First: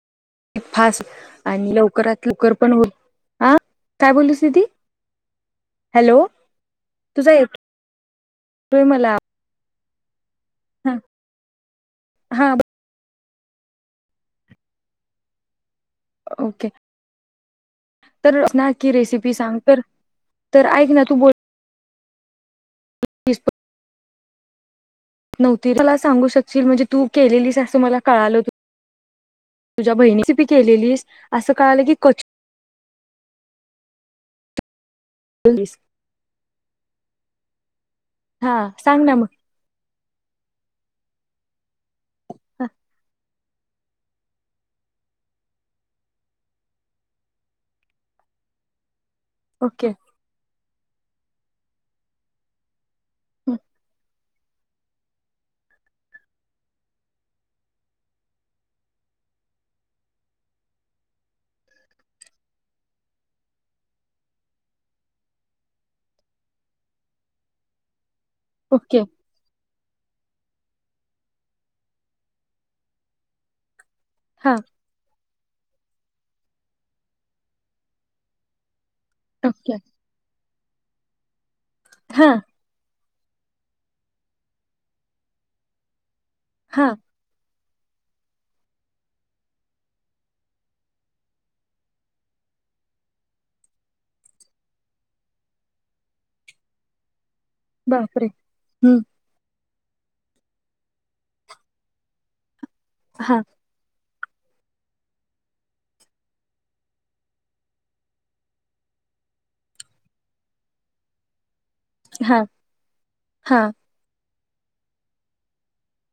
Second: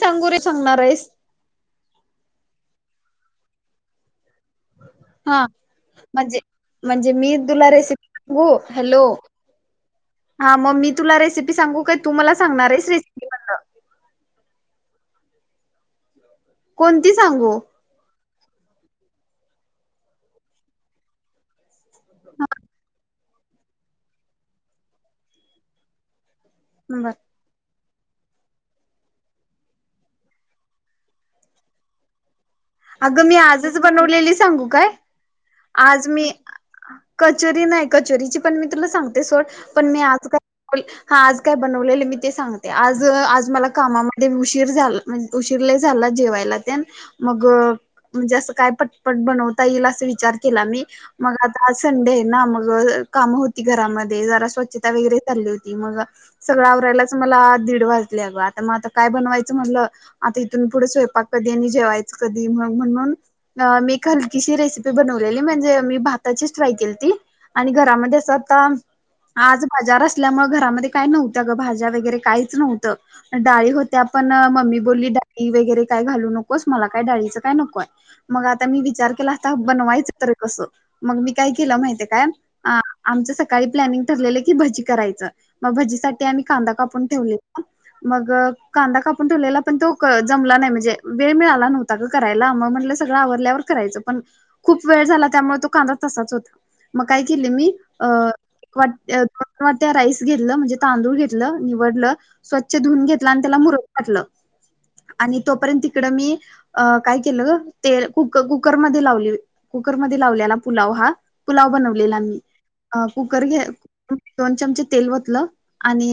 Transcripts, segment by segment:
सांगू रे. सांगणार फास्ट आहेस आणि लवकरात लवकर पण हो [unintelligible] आ. काय बोललीस दीदी? हा. म्हणजे, म्हणजे तुझा मी येतोय तुला रेसिपी सांगू? हॅलो. मला हा, मग मी तुला, रेसिपी सांगू, काय? तू मला हा, सांगणार आहेस. Race okay. कोणती सांगू? तर ना की, रेसिपी सांग तर. तर ऐक ना, तू बोल हा. नव्हती. मला सांगू शकशील? म्हणजे तू बर केलेलीस. असं, मला कळालं. त तुझ्या बहिणीची बी केलेलीसं. असं कळालं की, कचो अगं, मी आजचं बनवलेली. सांगू काय? लीस? आज मी, कचोरी नाही. कचोरीची हा पण मी तुला सांग ना सांगते, मग सोडं. पण मी, आज काय हा, आज काय बनवलेले, मी ते हा, सांगते. आज, आज मला कामा मध्ये उशीर झाल. म्हणं उशीर लई झाला. जेवायला तेन. मग का ग असं, काय पटपट बनवता येईल. ओके असं, विचार केला मी. मग आता, आज संडे ना. मग काम हं, होती घरामध्ये. जरा स्वच्छ त्या वगैरे चालली होती मगा सगळं आवरायलाच मला दीड वाजले अगं आता म आता काय बनवायचं म्हणलं आता इथून पुढे स्वयंपाक कधी आणि जेवायचं कधी मग म्हणून अ मी एक हलकीशी रेसिपी बनवलेली म्हणजे मी भाताचीच ट्राय केलंती. आणि घरामध्येचं सता ओके आज बाजार असल्यामुळे घरामध्ये काय नव्हत्या अग भाज्या वगैरे काहीच नव्हतं डाळी होत त्या पण हा मम्मी बोलली डाळी वगैरे काय घालू नकोस. मला काय डाळीचं काय नको हाय मग आता मी विचार केला आता ओके बनवायचं तर कस मग मी काय केला माहितं ये काय? हा आ आमचं सकाळी प्लॅनिंग ठरलेलं की भजी करायचं म भजीसाठी आम्ही कांदा हा कापून ठेवले मग कांदा कापून ठेवलेला पण तो कं जमला नाय म्हणजे वेळ मिळाला प्लॅन होता ग करायला म म्हटलं सगळं आवरल्यावर करायचं पण खूप वेळ झाला त्यामुळ तो कांदा तसाचं होता म काय केले मी अ बापरे एक वाट हम्म दोन वाट्या राईस घेतलं म्हणजे तांदूळ घेतलं निवडलं. स्वच्छ धुऊून घेतला हा आणि त्याला मुरगाटलं आणि तोपर्यंत तिकड मी अ काय केलं ग ते कु कुकरमध्ये लावली. कुकरमध्ये लावलेला पुलाव हा पुलाव बनव लेला मी हा अ कुकर घे हा दोन चमचे तेल वतलं आणि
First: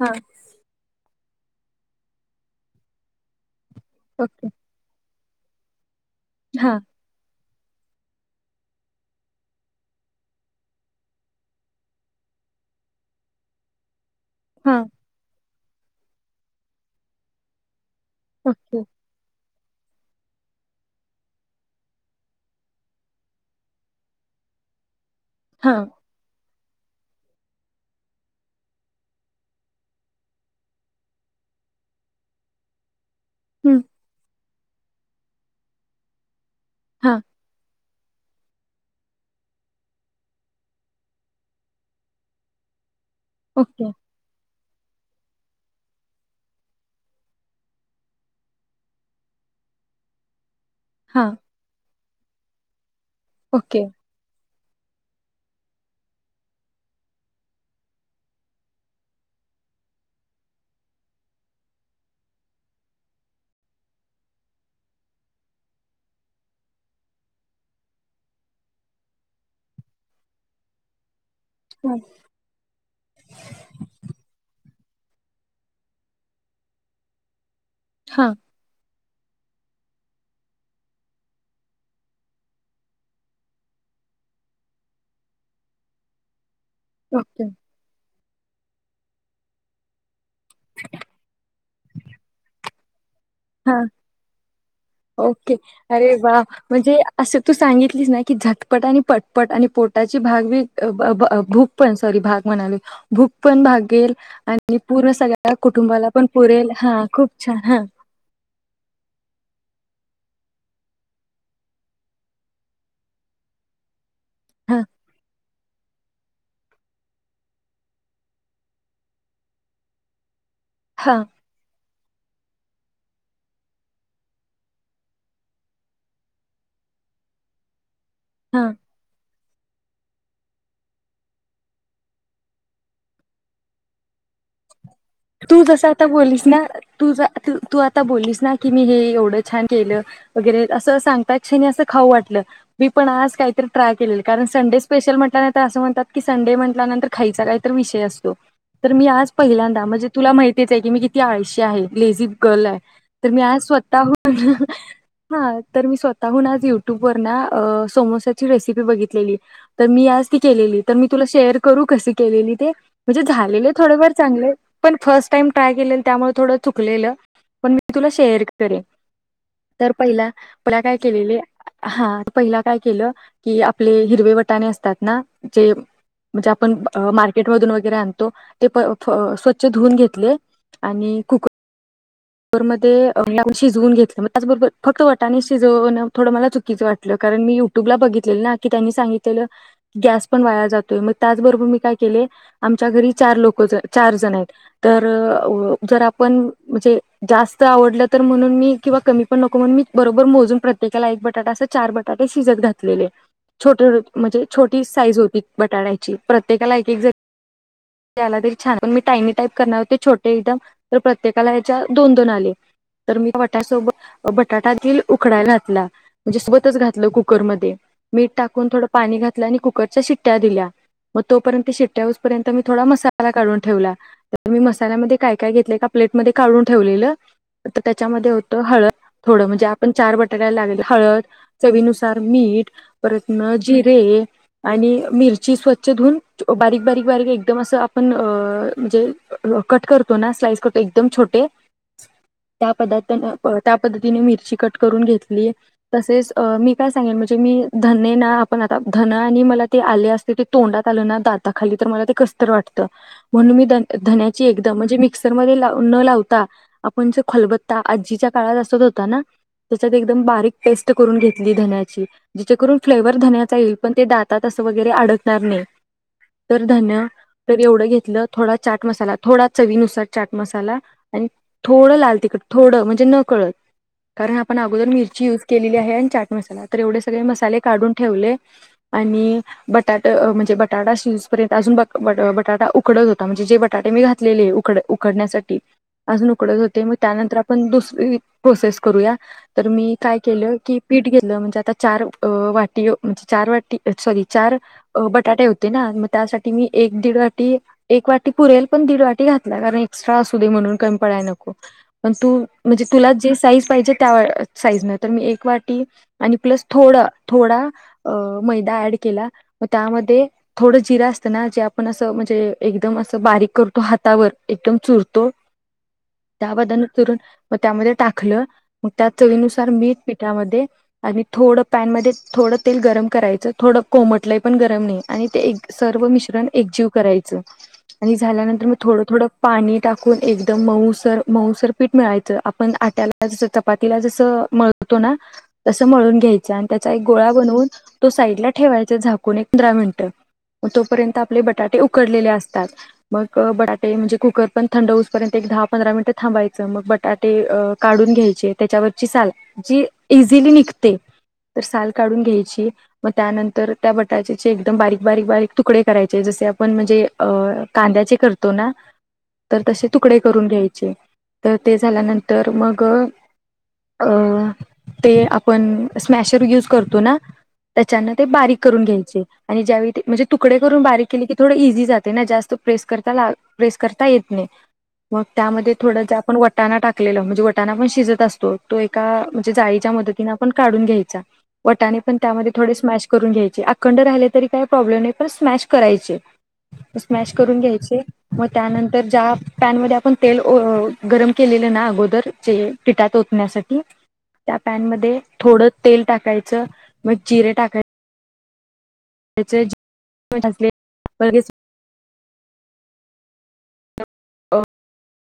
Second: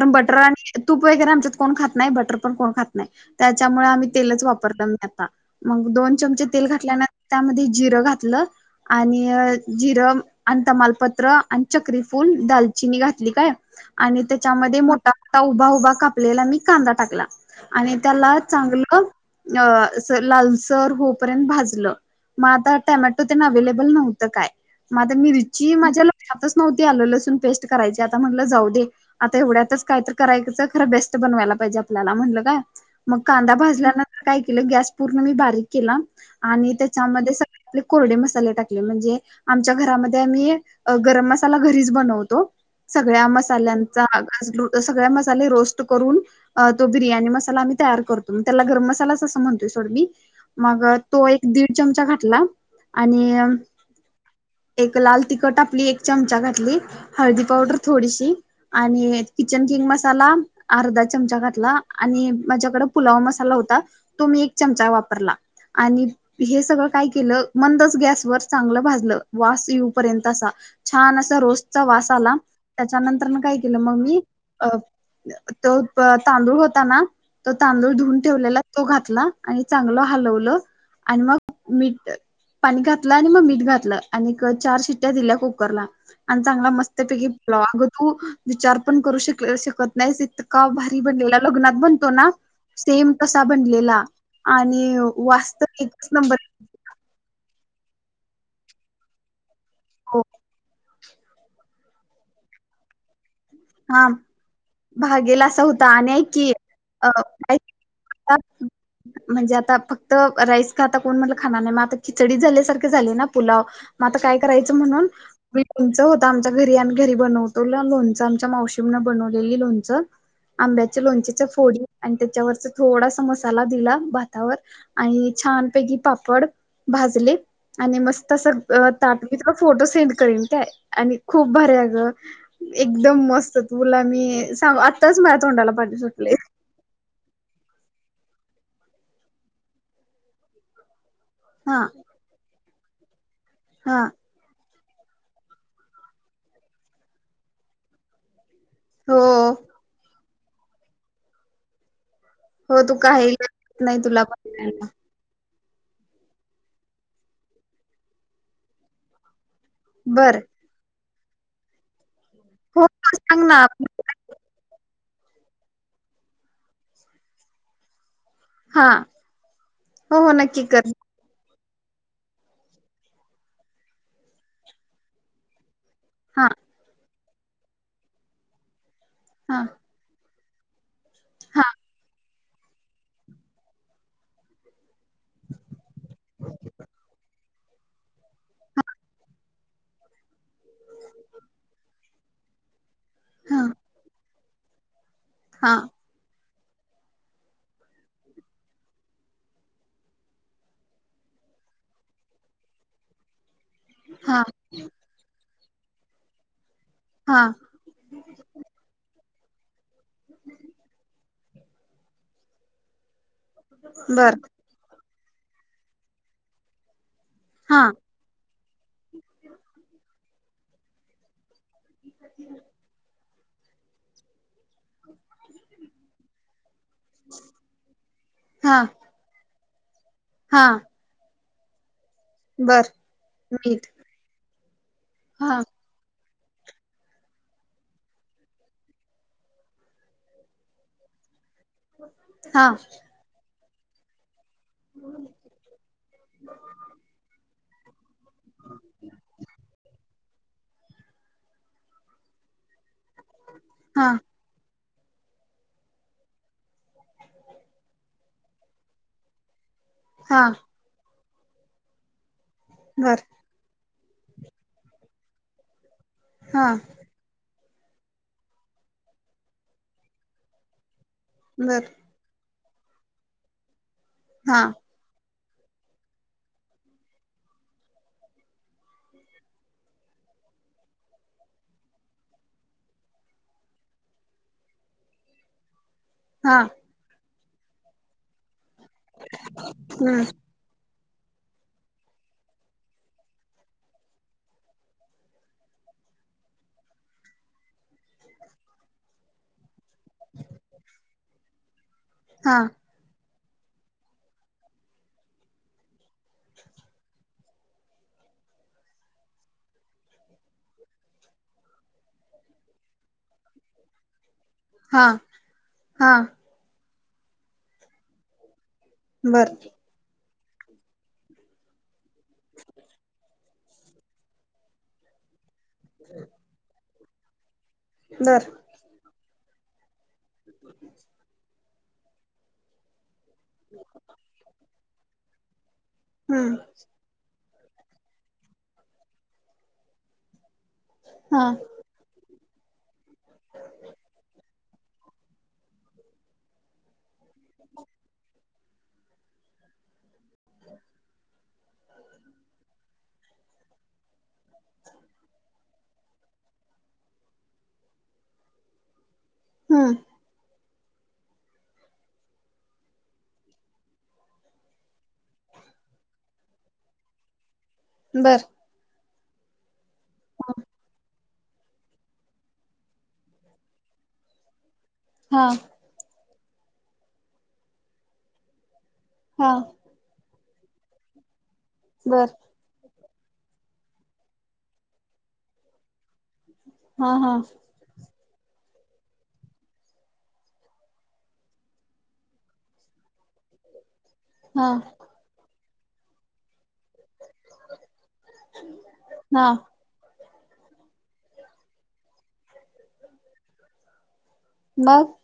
हा बटर आणि तूप वगैरे आमच्यात कोण खात नाय बटर पण कोण खात नाय त्याच्यामुळे आम्ही तेलच ओके वापर परतान आता मग दोन चमचे तेल हा घातल्यानंत त्यामध्ये जिरं घातलं. आणि जिरं आणि तमालपत्र आणि चक्री फूल दालचिनी घातली काय आणि हा त्याच्यामध्ये मोठा मोठा उभा उभा कापलेला मी कांदा टाकला. आणि त्याला ओके चांगलं अ अस लालसर होपर्यंत भाजलं. म आता टॅमॅटो तेनं अव्हेलेबल नव्हतं काय म आता हा मिरिची माझ्या ल क्षात नव्हती आलं लसून पेस्ट करायची आता म्हणलं जाऊ दे. आता एवढ्यातच काय तर करायचं खरं बेस्ट बनवायला पाहिजे आपल्याला म्हणलं काय मग कांदा हम्म भाजल्यानंतर काय केलं गॅस पूर्ण मी बारीक केला आणि हा त्याच्यामध्ये सग आपले कोरडे मसाले टाकले म्हणजे आमच्या घरामध्ये आम्ही गरम मसाला घरीच बनवतो सगळ्या म ओके. साल्यांचा घास घेऊन त सगळे मसाले रोस्ट करून तो बिर्याणी मसाला आम्ही तयार करतो त्याला गरम म सलाच म्हणतोय सोड मी मग तो हां. एक दीड चमचा घातला आणि ओके. एक लाल तिखट आपली एक चमचा घातली. हळदी पावडर थोडीशी आणि किचन किंग मसाला अर्धा चमचा घातला आणि माझ्याकड पुलाव मसाला होता तो मी एक चमचा वापरला. आणि हे सगळं काय केलं मंदच गॅसवर चांगलं भाजलं वास येऊपर्यंत असा छान असां रोस्ट चा हां. वास आला त्याच्यानंतर म काय केलं म मी अ तो तांदूळ होता ना तो तांदूळ धुवून हां. ठेवलेला तो घातला आणि चांगलं हलवलं आणि मग मीठ पाणी घातलं आणि म मीठ घातलं आणि क चार शिट्टया दिल्या कुकरला आणि चांगला मस्त पैकी ओके. ब्लग तू विचार पण करू श शकत नाहीस इतका भारी बनलेला लग्नात बनतो ना सेम तस ता हां. बनलेला आणि ओके. वास तर अरे एकचं वाह! नंबर म्हणजे असं तू सांगितलीस ना की झटपट आणि पटपट आणि पोटाची भाग बी भूक पण सॉरी भाग म्हणाली. भूक पण हा भागेल आणि पूर्ण भागेला सगळ्या असा होता कुटुंबाला आणि पण पुरेल हा खूप छान हा. अच्छा [inaudible] म्हणजे आता फक्त राईस का आता कोण म्हणलं खाणार नाही मग आता खिचडीत झाल्यासारखे झाले ना पुलाव. म आता काय करायचं हां, म्हणून लोणचं होतं आमच्या घरी आणि घरी बनवतो लोणचं आम मावशीने बनवलेले लोणचं आंब्याच्या हां, लोणच्याच्या फोडी आणि त्याच्यावरच थोडासा मसाला दिला भातावर. आणि छानपैकी पापड भाजले आणि मस्त तस हां. ता मी तुला फोटो सेंड करीन काय आणि खूप भारी हाय अगं एक एकदम मस्त हो तुला मी सांगव तू जस आता बोललीस ना. तू तू आता बोललीस ना की मी हे एवढं छान केलं वगैरे असं सांगतात. [unintelligible] अस हा खाऊ वाटलं मी पण आज काहीतरी ट्राय हा केलेल. कारण संडे स्पेशल म्हटल्यानंतर असं म्हणतात की संडे म्हटल्यानंतर खायचा काहीत विषय असतो. तर मी आज हो पहिल्यांदा म्हणजे तुला माहितीच आहे की मी किती आळशी आहे लेझी गर्ल आहे हो तू तर काही मी आज लागत नाही तुला स्वतःहून पण हा तर मी स्वतःहून आज युट्यूबवर ना समोसाची रेसिपी बघितलेली. तर मी आज बर ती केलेली तर मी तुला शेअर करू कशी केलेली ते हो हो म्हणजे सांग ना झालेले आप थोडेफार चांगले. पण फर्स्ट टाइम ट्राय केले त्यामुळे थोडं चुकलेलं पण मी तुला शेअर कडे हा तर हो पहिला हो नक्की पला कर काय केलेले हा पहिला काय केलं की आपले हिरवे वटाणे असतात ना ते हा म्हणजे आपण मार्केट मधून वगैरे आणतो ते प हा स्वच्छ धुवून घेतले. आणि कुक हा कुक्कर मध्ये शिजवून घेतलं मग त्याचबरोबर फक्त वटाने शिजवण थोडं मला चुकीच वाटतं. कारण मी युट्यूबला बघितलेलं ना की त्यांनी सांगितलेलं गॅस पण वाया जातोय मग त्याचबरोबर मी काय केलेय आमच्या घरी चार हा लोक चार जण आहेत तर हा जर आपण म्हणजे जास्त आवडलं तर म्हणून मी किंवा कमी पण नको म्हणून मी बरोबर मोजून प्रत काला एक बटाटा अस चार बटाटे शिजत घातलेले. छोटे हा म्हणजे छोटी साईज होती बटाट्यांची प्रत्येकाला एक एक हां त्याला तरी छ पण मी टाई करणारते छोटे एकदम तर प्रत्येकाला ह्याचे दोन दोन आले तर मी त्यासोबत बर बटाटातील उकडाय घातला म्हणजे सोबतच घातलं कुकरमध्ये. हा मीठ टाकून थोडं पाणी घातलं आणि कुकरच्या शिट्ट्या दिल्या मग तोपर्यंत शिट्ट्या तेहुसपर्यंत मी थोडा मसाला काढून ठेवला. तर मी मसाल्यामध्ये काय काय घेतले का प्लेटमध्ये काढून ठेवलेलं तर त्याच्यामध्ये होतं हा हळद थोडं म्हणजे आपण चार बटाट्याला हा लागल हळद चवीनुसार मीठ बर परत न मीठ जिरे आणि हा मिरची स्वच्छ धुवून बारीक बारीक बारीक एकदम असं आपण अ म्हणजे कट करतो ना स्लाइस करतो एकदम छोटे हा त्या पदार्थन त्या पद्धतीने मिरची कट करून घेतली तसेच मी काय सांगेन म्हणजे मी धन ना आपण आता धन आणि मला ते आले असल की तोंडात आल ना दाताखाली तर मला ते कस तर वाटत म्हणून मी धन हा धन्या ची एकदम म्हणजे मिक्सरमध्ये न लावता. आपण ज खलबत्ता आजीच्या काळात असत होता ना. त्याच्यात एकदम हा बारीक पेस्ट करून घेतली धन्याची जिचेकरून फ्लेवर बर धन्याचा येईल. पण ते दातात अस वगैरे अडकणार नाही तर हा धन्य तर एवढं घेतलं थोडा चाट मसाला थोडा चवीनुसार चाट मसाला आणि बर थोडं लाल तिखट. थोडं म्हणजे न कळत कारण आपण हा अगोदर मिरची युज केलेली आहे आणि चाट मसाला तर एवढे सगळे मसाले काढून ठेवले आणि बटाट म्हणजे बटाटा शिजपर्यंत अजून ब बटाटा उकडत हो म्हणजे जे बटाटे मी घातलेले उकडण्यासाठी अजून हा उकडत होते मग त्यानंतर आप पण दुसरी प्रोसेस करूया तर मी काय हम्म केलं की पीठ घेतलं म्हणजे आता चार वाटी म्हणजे चार वाटी सॉरी चार अ बटाटे होते ना मग त्यासाठी मी एक दीड वाटी एक वाटी पुरेल पण दीड वाटी घातला कारण एक्स्ट्रा असू दे म्हणून कमी पडायला नको. पण तू हा म्हणजे तुला जे साईज पाहिजे त्या साईज न तर मी एक वाटी. आणि प्लस थोडं थोडा. अ मैदा ऍड केला. मग त्यामध्ये थोडं जिर असतं ना जे आपण असं म्हणजे. एकदम असं बारीक करतो हातावर. एकदम हा चुरतो. हा त्या वादान चरून मग त्यामध्ये टाकलं मग त्या बर चवीनुसार मीठ पीठ त्यामध्ये आणी थोडं पॅनमध्ये थोडं तेल गरम करायचं थोडं कोमटलय पण गरम नाही आणि ते एक सर्व मिश्रण एकजीव करायचं आणि बर झाल्यानंतर मी थोडं थोडं पाणी टाकून एकदम मऊसर मऊसर पीठ मिळायचं आपण आट्याला जस चपातीला जसं मळतो ना. तसं मळून घ्यायचं हम्म आणि त्याचा एक गोळा बनवून तो साईड ला ठेवायचा झाकून एक पंधरा मिनिटं. तोपर्यंत आपले हा बटाटे उकडलेले असतात. मग बटाटे म्हणजे कुकर पण थंड होऊ पर्यंत एक दहा पंधरा मिनिटं थांबायचं मग बटाटे. ते काढून घ्यायचे त्याच्यावरची साल जी इझीली निघते. तर साल काढून घ्यायची. मग त्यानंतर त्या बटाट्याचे एकदम बारीक-बारीक-बारीक तुकडे करायचे जसे आपण म्हणजे. अ कांद्याचे करतो ना तर तसे हम्म तुकडे करून घ्यायचे. तर ते झाल्यानंतर मग. अ ते आपण स्मॅशर युज करतो ना. त्याच्यान ते बर बारीक करून घ्यायचे आणि ज्यावेळी ते म्हणजे हा तुकडे करून बारीक केले की थोडं इझी जात. ते ना जास्त प्रेस करता प्रेस करता येत नाही मग हा त्यामध्ये. थोडं जे आपण वटाणा टाकलेलं म्हणजे वटाणा पण शिजत असतो तो एका म्हणजे हा जाळीच्या मदतीने. काढून घ्यायचा वाटणे पण बर त्यामध्ये. थोडे स्मॅश करून घ्यायचे अखंड राहिले तरी काही प्रॉब्लेम नाही. पण स्मॅश करायचे. हा स्मॅश हा करून घ्यायचे. मग त्यानंतर ज्या पॅनमध्ये आपण तेल गरम केलेलं ना अगोदर जे. पिटात ओतण्यासाठी. त्या हा पॅन मध्ये थोडं तेल टाकायचं मग जिरे टाकायचं. [unintelligible] [unintelligible] मग.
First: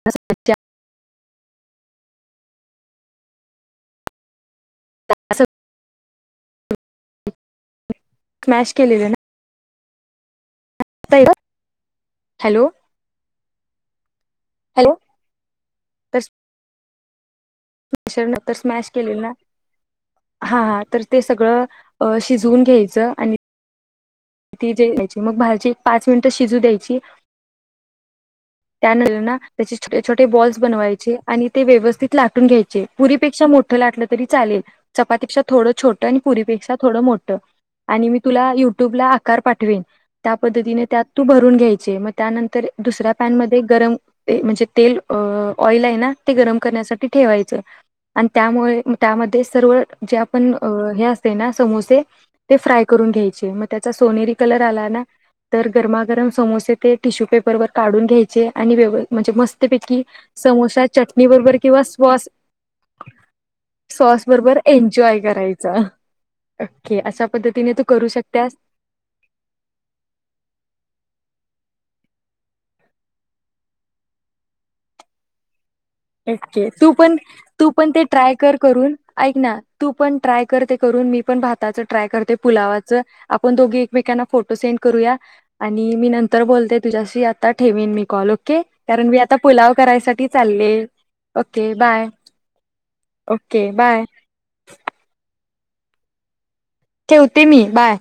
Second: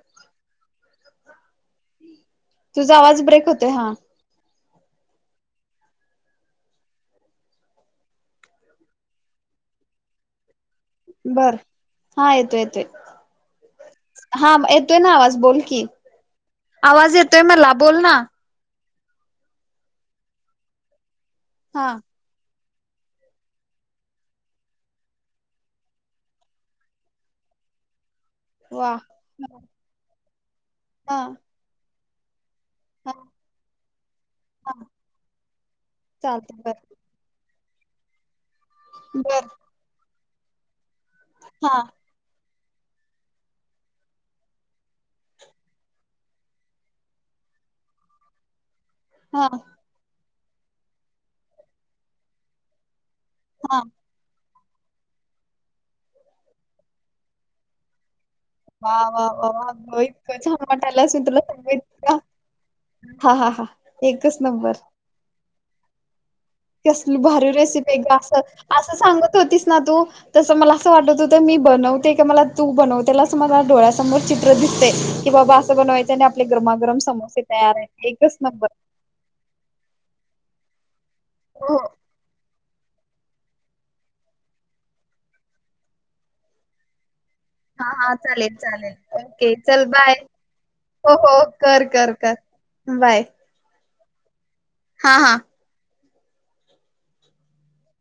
[unintelligible] तुझा आवाज ब्रेक होतोय. हा स्मॅश केलेल ना बर. हा येतोय, हॅलो येतोय हा हॅलो येतोय ना आवाज बोल की, आवाज येतोय मला बोल ना मेशर नं तर स्मॅश केलेलं ना हा, हा तर ते सगळं हा शिजवून घ्यायचं आणि ती चिरायची मग भाजी एक पाच मिनिटं शिजू द्यायची वा त्यानंतर ना त्याचे छोटे-छोटे बॉल्स बनवायचे हा आणि ते व्यवस्थित लाटून घ्यायचे हा पुरीपेक्षा मोठ मोठं लाटलं तरी चालेल हा चपातीपेक्षा थोडं छोट आणि चालतय बर पुरीपेक्षा थोडं मोठ आणि मी तुला युट्यूबला आकार बर पाठवेन त्या पद्धतीने त्यात तू भरून हा घ्यायचे मग त्यानंतर दुसऱ्या पॅन मध्ये गरम म्हणजे तेल ऑइल आहे ना ते गरम करण्यासाठी ठेवायचं आणि त्यामुळे त्यामध्ये हा सर्व जे आपण हे असते ना समोसे ते फ्राय करून घ्यायचे मग हा त्याचा सोनेरी कलर आला ना तर गरमागरम समोसे ते टिश्यू पेपर वर काढून घ्यायचे वा वा म्हणजे वा मस्त वा पैकी इतकं छान समोसा वाटायलास मी चटणी तुला बरोबर सांगू किंवा इतका सॉस हा हा हा सॉस एकच बरोबर नंबर एन्जॉय करायचा. ओके कसली अशा भारी पद्धतीने तू रेसिपी आहे करू की अस शकत्यास असं सांगत होतीस ना तू तसं मला असं वाटत होतं मी बनवते क मला तू बनवतेलाच मला डोळ्यासमोर चित्र दिसते. कि बाबा असं करायचं ओके तू पण तू पण ते ट्राय एकच कर नंबर करून- ऐक ना तू पण ट्राय कर ते करून मी पण हो भाताच ट्राय करते पुलावाचं, आपण दोघी एकमेकांना फोटो सेंड करूया आणि मी नंतर बोलते तुझ्याशी आता हा ठेविन मी हा कॉल चालेल ओके. चालेल कारण मी आता पुलाव करायसाठी चालले हो-हो ओके कर, बाय कर, कर बाय ओके, बाय. हा, हा ठेवते मी बाय.